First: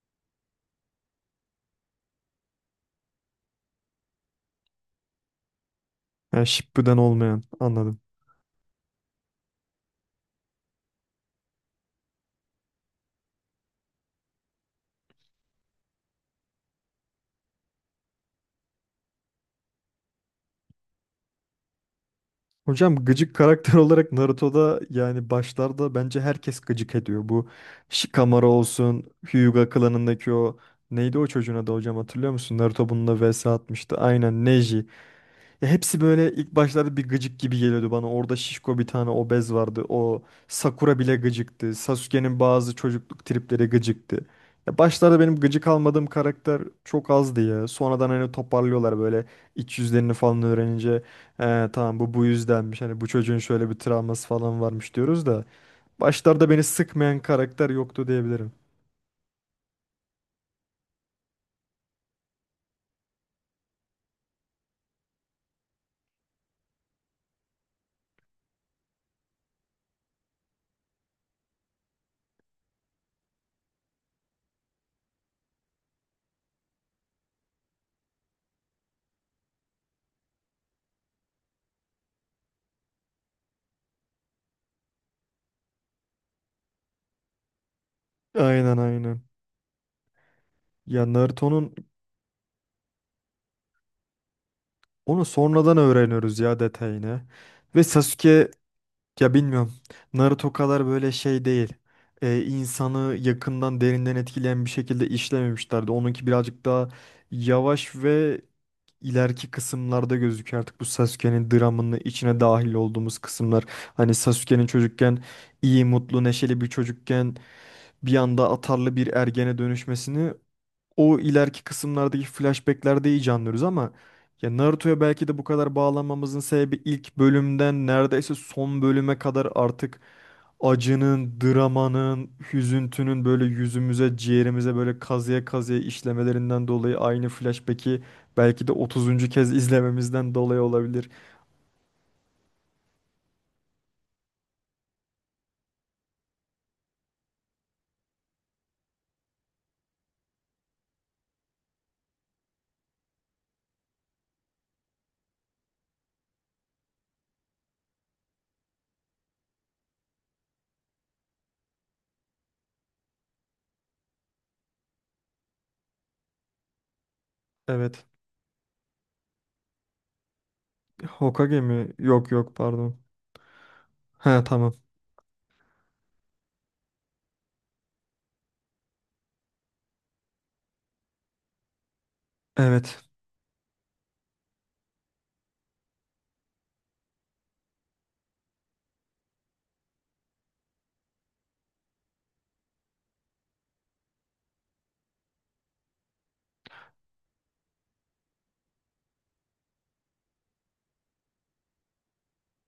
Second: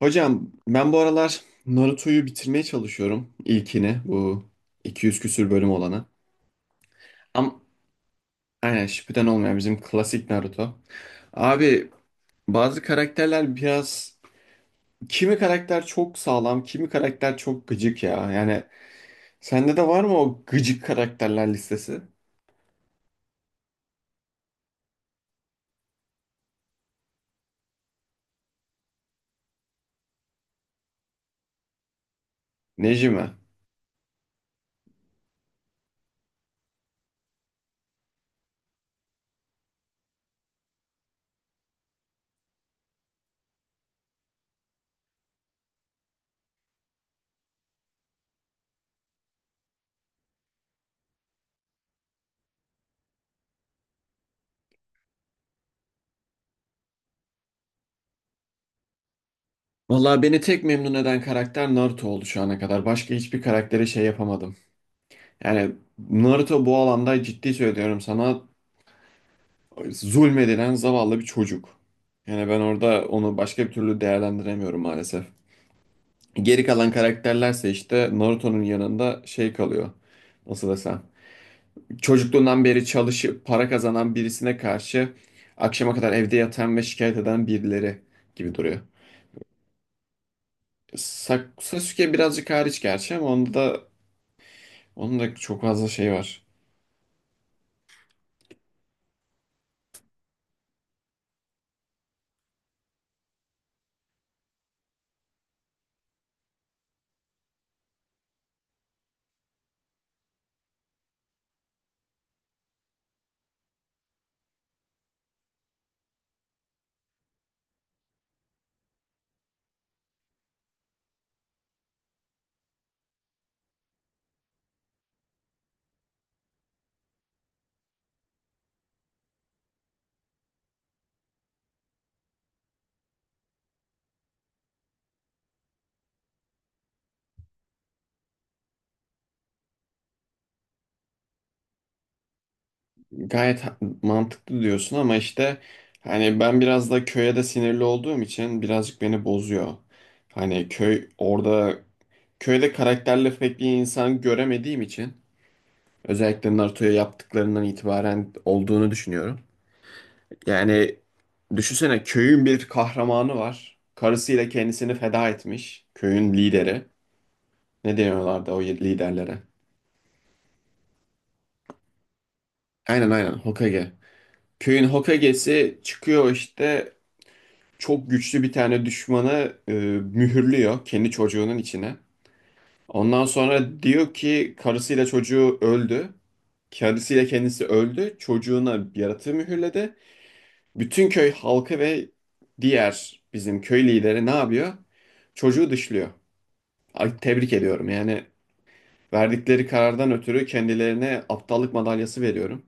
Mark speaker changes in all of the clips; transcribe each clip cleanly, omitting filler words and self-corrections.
Speaker 1: Hocam ben bu aralar Naruto'yu bitirmeye çalışıyorum. İlkini, bu 200 küsür bölüm olanı.
Speaker 2: Yani Shippuden olmayan
Speaker 1: Ama
Speaker 2: anladım.
Speaker 1: aynen, Shippuden olmayan bizim klasik Naruto. Abi bazı karakterler biraz, kimi karakter çok sağlam, kimi karakter çok gıcık ya. Yani sende de var mı o gıcık karakterler listesi?
Speaker 2: Hocam gıcık karakter olarak Naruto'da yani başlarda bence herkes gıcık ediyor. Bu Shikamaru olsun, Hyuga klanındaki o neydi o çocuğun adı hocam hatırlıyor musun? Naruto bununla
Speaker 1: Nejime.
Speaker 2: vs atmıştı. Aynen Neji. Ya hepsi böyle ilk başlarda bir gıcık gibi geliyordu bana. Orada şişko bir tane obez vardı. O Sakura bile gıcıktı. Sasuke'nin bazı çocukluk tripleri gıcıktı. Ya başlarda benim gıcık almadığım karakter çok azdı ya. Sonradan hani toparlıyorlar böyle iç yüzlerini falan öğrenince. "He, tamam bu yüzdenmiş. Hani bu çocuğun şöyle bir travması falan varmış diyoruz da. Başlarda beni sıkmayan karakter yoktu diyebilirim.
Speaker 1: Vallahi beni tek memnun eden karakter Naruto oldu şu ana kadar. Başka hiçbir karaktere şey yapamadım. Yani Naruto bu alanda, ciddi söylüyorum sana, zulmedilen zavallı bir çocuk. Yani ben orada onu başka bir türlü değerlendiremiyorum maalesef. Geri kalan karakterlerse işte Naruto'nun yanında şey kalıyor. Nasıl desem. Çocukluğundan beri çalışıp para kazanan birisine karşı akşama kadar evde yatan ve şikayet eden birileri gibi
Speaker 2: Aynen
Speaker 1: duruyor.
Speaker 2: aynen. Ya Naruto'nun
Speaker 1: Sasuke birazcık hariç gerçi, ama onda da, onun
Speaker 2: onu
Speaker 1: da çok
Speaker 2: sonradan
Speaker 1: fazla şey
Speaker 2: öğreniyoruz
Speaker 1: var.
Speaker 2: ya detayını. Ve Sasuke ya bilmiyorum. Naruto kadar böyle şey değil. İnsanı yakından derinden etkileyen bir şekilde işlememişlerdi. Onunki birazcık daha yavaş ve ileriki kısımlarda gözüküyor artık bu Sasuke'nin dramının içine dahil olduğumuz kısımlar. Hani Sasuke'nin çocukken iyi, mutlu, neşeli bir çocukken bir anda atarlı bir ergene dönüşmesini o ileriki kısımlardaki flashbacklerde iyice anlıyoruz ama ya Naruto'ya belki de bu kadar bağlanmamızın sebebi ilk bölümden neredeyse son bölüme kadar artık acının, dramanın, hüzüntünün böyle yüzümüze, ciğerimize böyle kazıya kazıya işlemelerinden dolayı aynı flashback'i belki de 30'uncu kez izlememizden dolayı olabilir.
Speaker 1: Gayet mantıklı diyorsun, ama işte hani ben biraz da köye de sinirli olduğum için birazcık beni bozuyor. Hani köy orada, köyde karakterli pek bir insan göremediğim için, özellikle Naruto'ya yaptıklarından itibaren olduğunu düşünüyorum. Yani düşünsene, köyün bir kahramanı var. Karısıyla kendisini feda etmiş. Köyün lideri. Ne
Speaker 2: Evet.
Speaker 1: deniyorlardı o liderlere?
Speaker 2: Hokage mi? Yok yok, pardon.
Speaker 1: Aynen aynen, Hokage.
Speaker 2: He, tamam.
Speaker 1: Köyün Hokage'si çıkıyor işte, çok güçlü bir tane düşmanı mühürlüyor kendi çocuğunun içine.
Speaker 2: Evet.
Speaker 1: Ondan sonra diyor ki, karısıyla çocuğu öldü. Karısıyla kendisi öldü. Çocuğuna bir yaratığı mühürledi. Bütün köy halkı ve diğer bizim köy lideri ne yapıyor? Çocuğu dışlıyor. Ay, tebrik ediyorum. Yani verdikleri karardan ötürü kendilerine aptallık madalyası veriyorum.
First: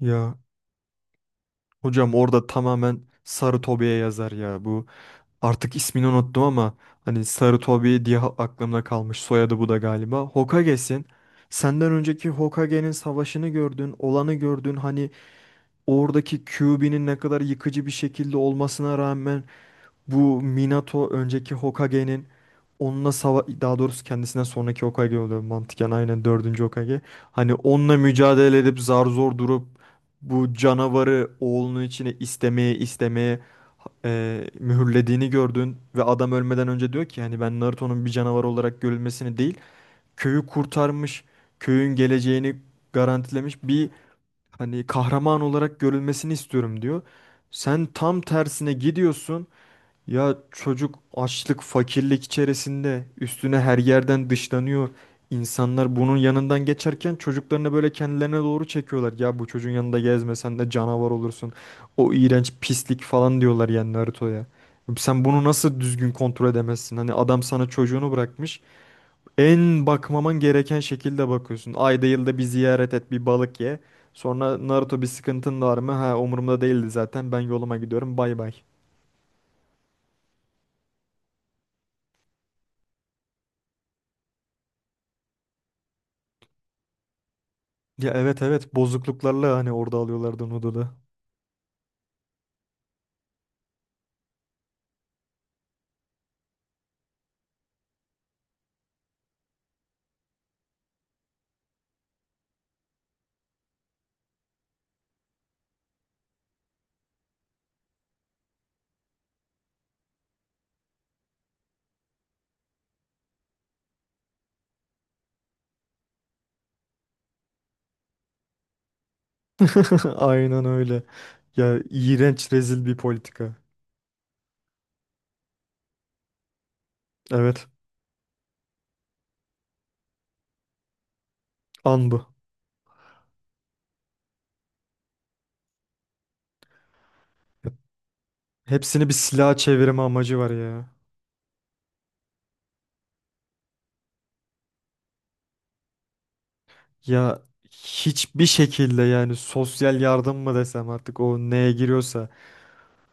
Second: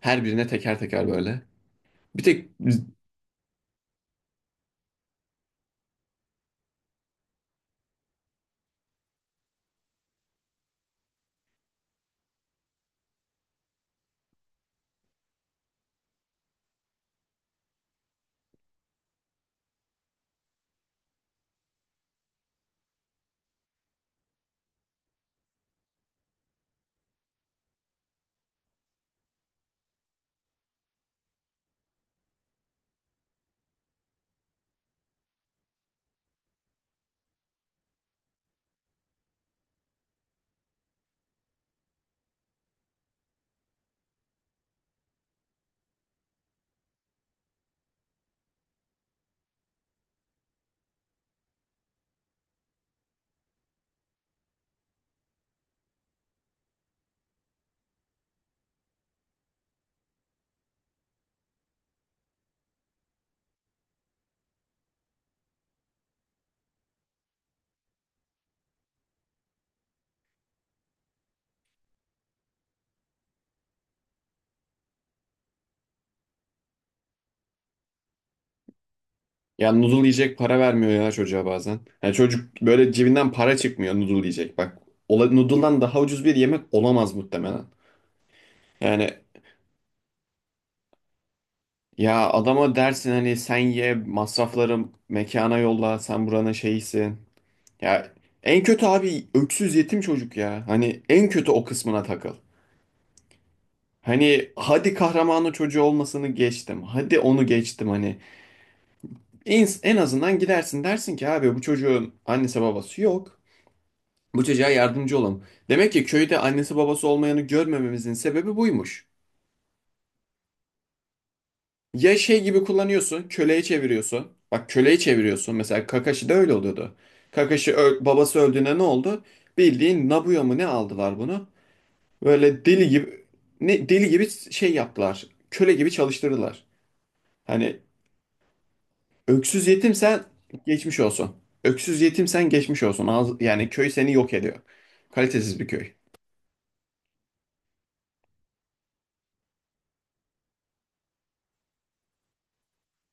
Speaker 1: Her
Speaker 2: Ya
Speaker 1: birine teker teker, böyle.
Speaker 2: hocam
Speaker 1: Bir
Speaker 2: orada
Speaker 1: tek.
Speaker 2: tamamen Sarı Tobi'ye yazar ya bu. Artık ismini unuttum ama hani Sarutobi diye aklımda kalmış. Soyadı bu da galiba. Hokage'sin. Senden önceki Hokage'nin savaşını gördün, olanı gördün. Hani oradaki Kyuubi'nin ne kadar yıkıcı bir şekilde olmasına rağmen bu Minato önceki Hokage'nin onunla daha doğrusu kendisinden sonraki Hokage oluyor mantıken aynen dördüncü Hokage. Hani onunla mücadele edip zar zor durup bu canavarı oğlunun içine istemeye istemeye mühürlediğini gördün ve adam ölmeden önce diyor ki hani ben Naruto'nun bir canavar olarak görülmesini değil köyü kurtarmış, köyün geleceğini garantilemiş bir hani kahraman olarak görülmesini istiyorum diyor. Sen tam tersine gidiyorsun, ya çocuk açlık, fakirlik içerisinde üstüne her yerden dışlanıyor. İnsanlar bunun yanından geçerken çocuklarını böyle kendilerine doğru çekiyorlar. Ya bu çocuğun yanında gezmesen de canavar olursun. O iğrenç pislik falan diyorlar yani Naruto'ya. Sen bunu nasıl düzgün kontrol edemezsin? Hani adam sana çocuğunu bırakmış. En bakmaman gereken şekilde bakıyorsun. Ayda yılda bir ziyaret et, bir balık ye. Sonra Naruto, bir sıkıntın var mı? Ha, umurumda değildi zaten. Ben yoluma gidiyorum. Bay bay.
Speaker 1: Ya noodle yiyecek para vermiyor ya çocuğa bazen. Yani çocuk böyle, cebinden para çıkmıyor noodle yiyecek. Bak noodle'dan daha ucuz bir yemek olamaz muhtemelen.
Speaker 2: Ya evet evet,
Speaker 1: Yani,
Speaker 2: bozukluklarla hani orada alıyorlardı Noodle'ı.
Speaker 1: ya adama dersin hani, sen ye masrafları mekana yolla, sen buranın şeyisin. Ya en kötü abi öksüz yetim çocuk ya. Hani en kötü o kısmına takıl. Hani hadi kahramanı çocuğu olmasını geçtim. Hadi onu geçtim hani. En azından gidersin, dersin ki abi bu çocuğun annesi babası yok. Bu çocuğa yardımcı olalım. Demek ki köyde annesi babası olmayanı görmememizin sebebi buymuş.
Speaker 2: Aynen öyle. Ya
Speaker 1: Ya şey
Speaker 2: iğrenç,
Speaker 1: gibi
Speaker 2: rezil bir
Speaker 1: kullanıyorsun,
Speaker 2: politika.
Speaker 1: köleye çeviriyorsun. Bak, köleye çeviriyorsun. Mesela Kakashi de öyle oluyordu.
Speaker 2: Evet,
Speaker 1: Kakashi babası öldüğünde ne oldu? Bildiğin Nabuya mı ne aldılar bunu?
Speaker 2: an bu.
Speaker 1: Böyle deli gibi, ne deli gibi şey yaptılar. Köle gibi çalıştırdılar. Hani
Speaker 2: Hepsini bir silah
Speaker 1: öksüz
Speaker 2: çevirme
Speaker 1: yetimsen
Speaker 2: amacı var ya.
Speaker 1: geçmiş olsun. Öksüz yetimsen geçmiş olsun. Yani köy seni yok ediyor. Kalitesiz bir köy.
Speaker 2: Ya hiçbir şekilde yani sosyal yardım mı desem artık o neye giriyorsa.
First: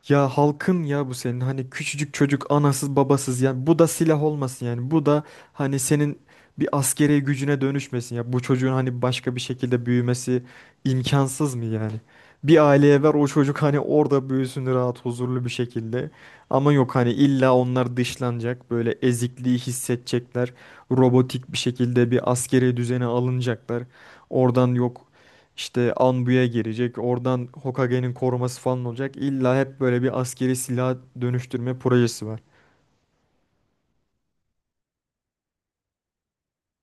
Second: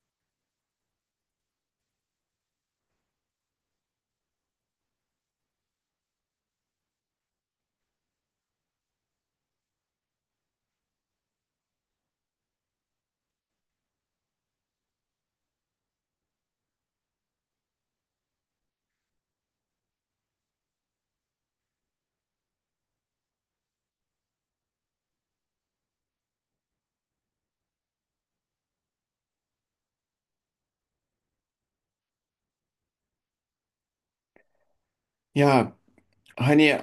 Speaker 2: Ya halkın ya bu senin hani küçücük çocuk anasız babasız yani bu da silah olmasın, yani bu da hani senin bir askeri gücüne dönüşmesin, ya bu çocuğun hani başka bir şekilde büyümesi imkansız mı yani? Bir aileye ver o çocuk hani orada büyüsün rahat huzurlu bir şekilde, ama yok hani illa onlar dışlanacak böyle, ezikliği hissedecekler, robotik bir şekilde bir askeri düzene alınacaklar, oradan yok işte Anbu'ya girecek. Oradan Hokage'nin koruması falan olacak. İlla hep böyle bir askeri silah dönüştürme projesi var.
Speaker 1: Ya hani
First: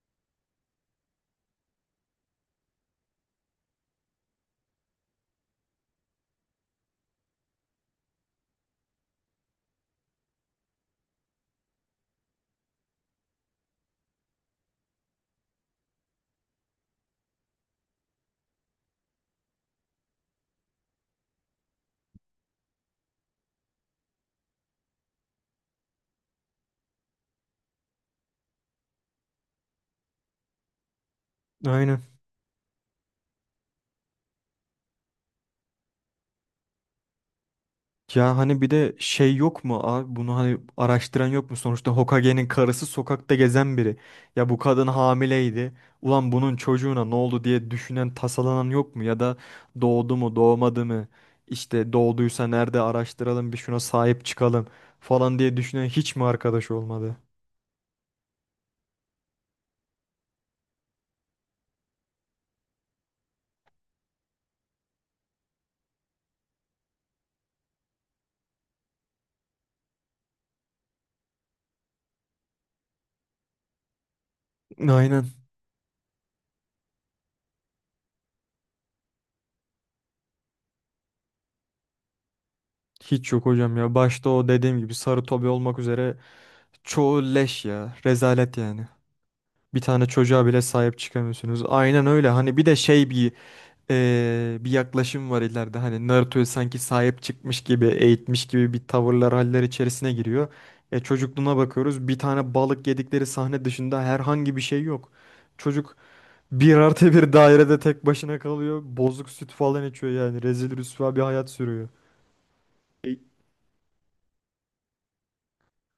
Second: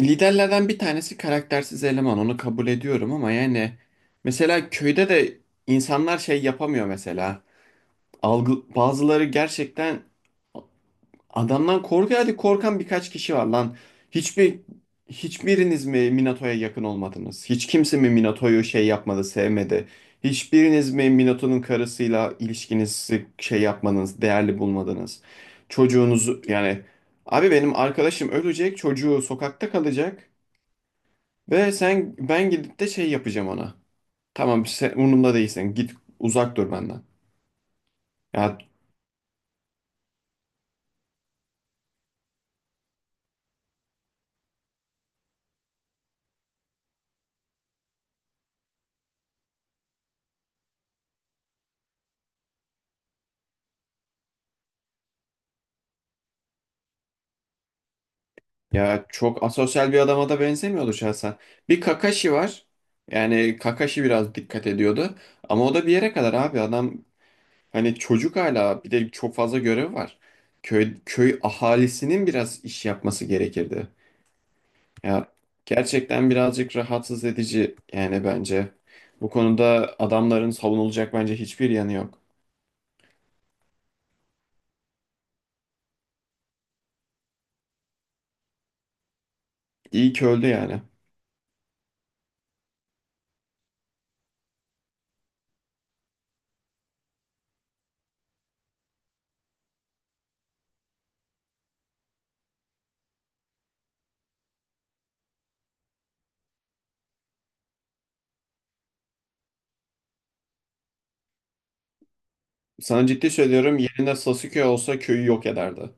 Speaker 1: liderlerden bir tanesi karaktersiz eleman, onu kabul ediyorum, ama yani mesela köyde de insanlar şey yapamıyor mesela. Algı, bazıları gerçekten adamdan korkuyor. Hadi korkan birkaç kişi var lan. Hiçbir hiçbiriniz mi Minato'ya yakın olmadınız? Hiç kimse mi Minato'yu şey yapmadı, sevmedi? Hiçbiriniz mi Minato'nun karısıyla ilişkinizi şey yapmadınız, değerli bulmadınız? Çocuğunuzu yani, abi benim arkadaşım ölecek, çocuğu sokakta kalacak. Ve
Speaker 2: Aynen.
Speaker 1: sen, ben gidip de şey yapacağım ona. Tamam sen umurumda değilsin. Git, uzak dur benden.
Speaker 2: Ya
Speaker 1: Ya
Speaker 2: hani bir de şey yok mu abi, bunu hani araştıran yok mu, sonuçta Hokage'nin karısı sokakta gezen biri. Ya bu kadın hamileydi. Ulan bunun çocuğuna ne oldu diye düşünen, tasalanan yok mu, ya da doğdu mu doğmadı mı? İşte doğduysa nerede, araştıralım bir, şuna sahip çıkalım falan diye düşünen hiç mi arkadaş olmadı?
Speaker 1: ya çok asosyal bir adama da benzemiyordu şahsen. Bir Kakashi var. Yani Kakashi biraz dikkat ediyordu. Ama o da bir yere kadar, abi adam, hani çocuk hala, bir de çok fazla görev var. Köy ahalisinin biraz iş yapması gerekirdi. Ya
Speaker 2: Aynen.
Speaker 1: gerçekten birazcık rahatsız edici yani bence. Bu konuda adamların savunulacak bence hiçbir yanı yok.
Speaker 2: Hiç yok hocam ya. Başta o dediğim gibi sarı tobi olmak üzere çoğu leş ya. Rezalet yani. Bir tane
Speaker 1: İyi ki
Speaker 2: çocuğa
Speaker 1: öldü
Speaker 2: bile
Speaker 1: yani.
Speaker 2: sahip çıkamıyorsunuz. Aynen öyle. Hani bir de şey bir bir yaklaşım var ileride. Hani Naruto'yu sanki sahip çıkmış gibi, eğitmiş gibi bir tavırlar, haller içerisine giriyor. E, çocukluğuna bakıyoruz. Bir tane balık yedikleri sahne dışında herhangi bir şey yok. Çocuk bir artı bir dairede tek başına kalıyor. Bozuk süt falan içiyor yani. Rezil rüsva bir hayat sürüyor.
Speaker 1: Sana ciddi söylüyorum, yerine Sasuke olsa köyü yok ederdi.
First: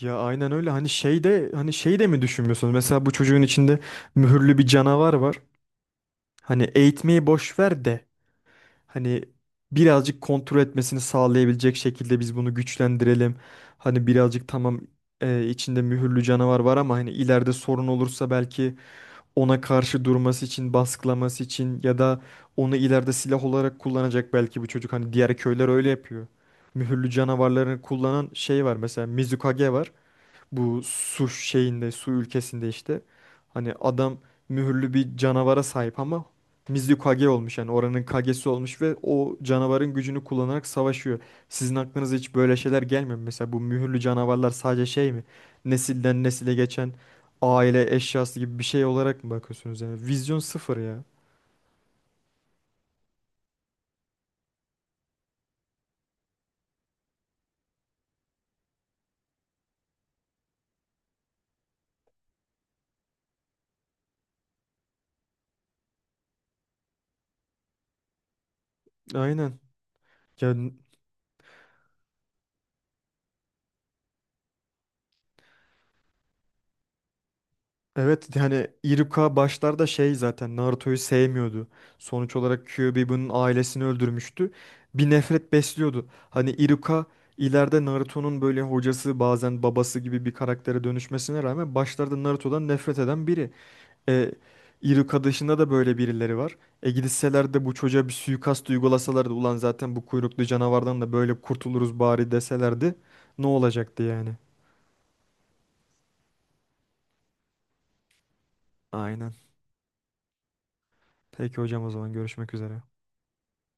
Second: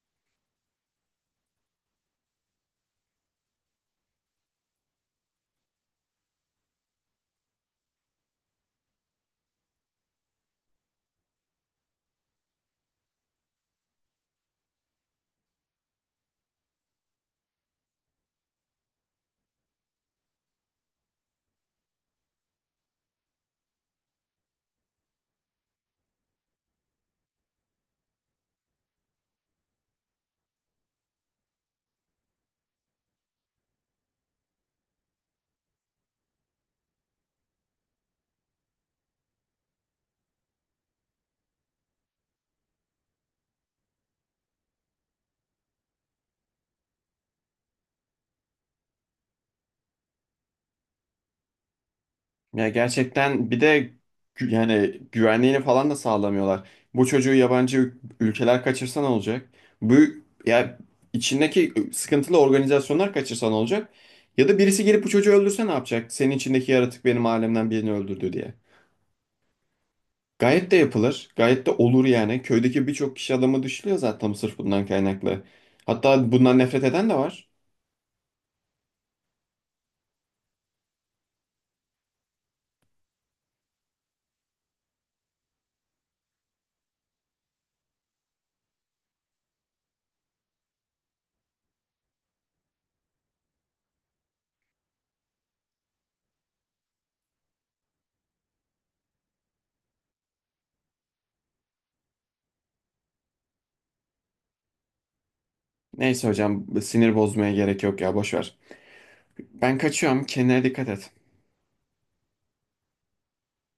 Speaker 2: Ya aynen öyle, hani şeyde hani şey de mi düşünmüyorsunuz? Mesela bu çocuğun içinde mühürlü bir canavar var. Hani eğitmeyi boş ver de hani birazcık kontrol etmesini sağlayabilecek şekilde biz bunu güçlendirelim. Hani birazcık tamam içinde mühürlü canavar var ama hani ileride sorun olursa belki ona karşı durması için, baskılaması için, ya da onu ileride silah olarak kullanacak belki bu çocuk. Hani diğer köyler öyle yapıyor. Mühürlü canavarlarını kullanan şey var, mesela Mizukage var. Bu su şeyinde, su ülkesinde işte. Hani adam mühürlü bir canavara sahip ama Mizu Kage olmuş yani oranın Kage'si olmuş ve o canavarın gücünü kullanarak savaşıyor. Sizin aklınıza hiç böyle şeyler gelmiyor mu? Mesela bu mühürlü canavarlar sadece şey mi? Nesilden nesile geçen aile eşyası gibi bir şey olarak mı bakıyorsunuz yani? Vizyon sıfır ya.
Speaker 1: Ya gerçekten bir de yani güvenliğini falan da sağlamıyorlar. Bu çocuğu yabancı ülkeler kaçırsa ne olacak? Bu, ya içindeki sıkıntılı organizasyonlar kaçırsa ne olacak? Ya da birisi gelip bu çocuğu öldürse ne yapacak? Senin içindeki yaratık benim alemden birini öldürdü diye.
Speaker 2: Aynen. Ya
Speaker 1: Gayet de yapılır. Gayet de olur yani. Köydeki birçok kişi adamı dışlıyor zaten sırf bundan kaynaklı. Hatta bundan nefret eden de var.
Speaker 2: evet yani Iruka başlarda şey, zaten Naruto'yu sevmiyordu. Sonuç olarak Kyuubi'nin ailesini öldürmüştü. Bir nefret besliyordu. Hani Iruka ileride Naruto'nun böyle hocası, bazen babası gibi bir karaktere dönüşmesine rağmen başlarda Naruto'dan nefret eden biri. E, Iruka dışında da böyle birileri var. E gitseler de bu çocuğa bir suikast uygulasalardı, ulan zaten bu kuyruklu canavardan da böyle kurtuluruz bari deselerdi ne olacaktı yani?
Speaker 1: Neyse hocam, sinir bozmaya gerek yok ya, boş ver.
Speaker 2: Aynen.
Speaker 1: Ben kaçıyorum. Kendine dikkat et.
Speaker 2: Peki hocam, o zaman görüşmek üzere.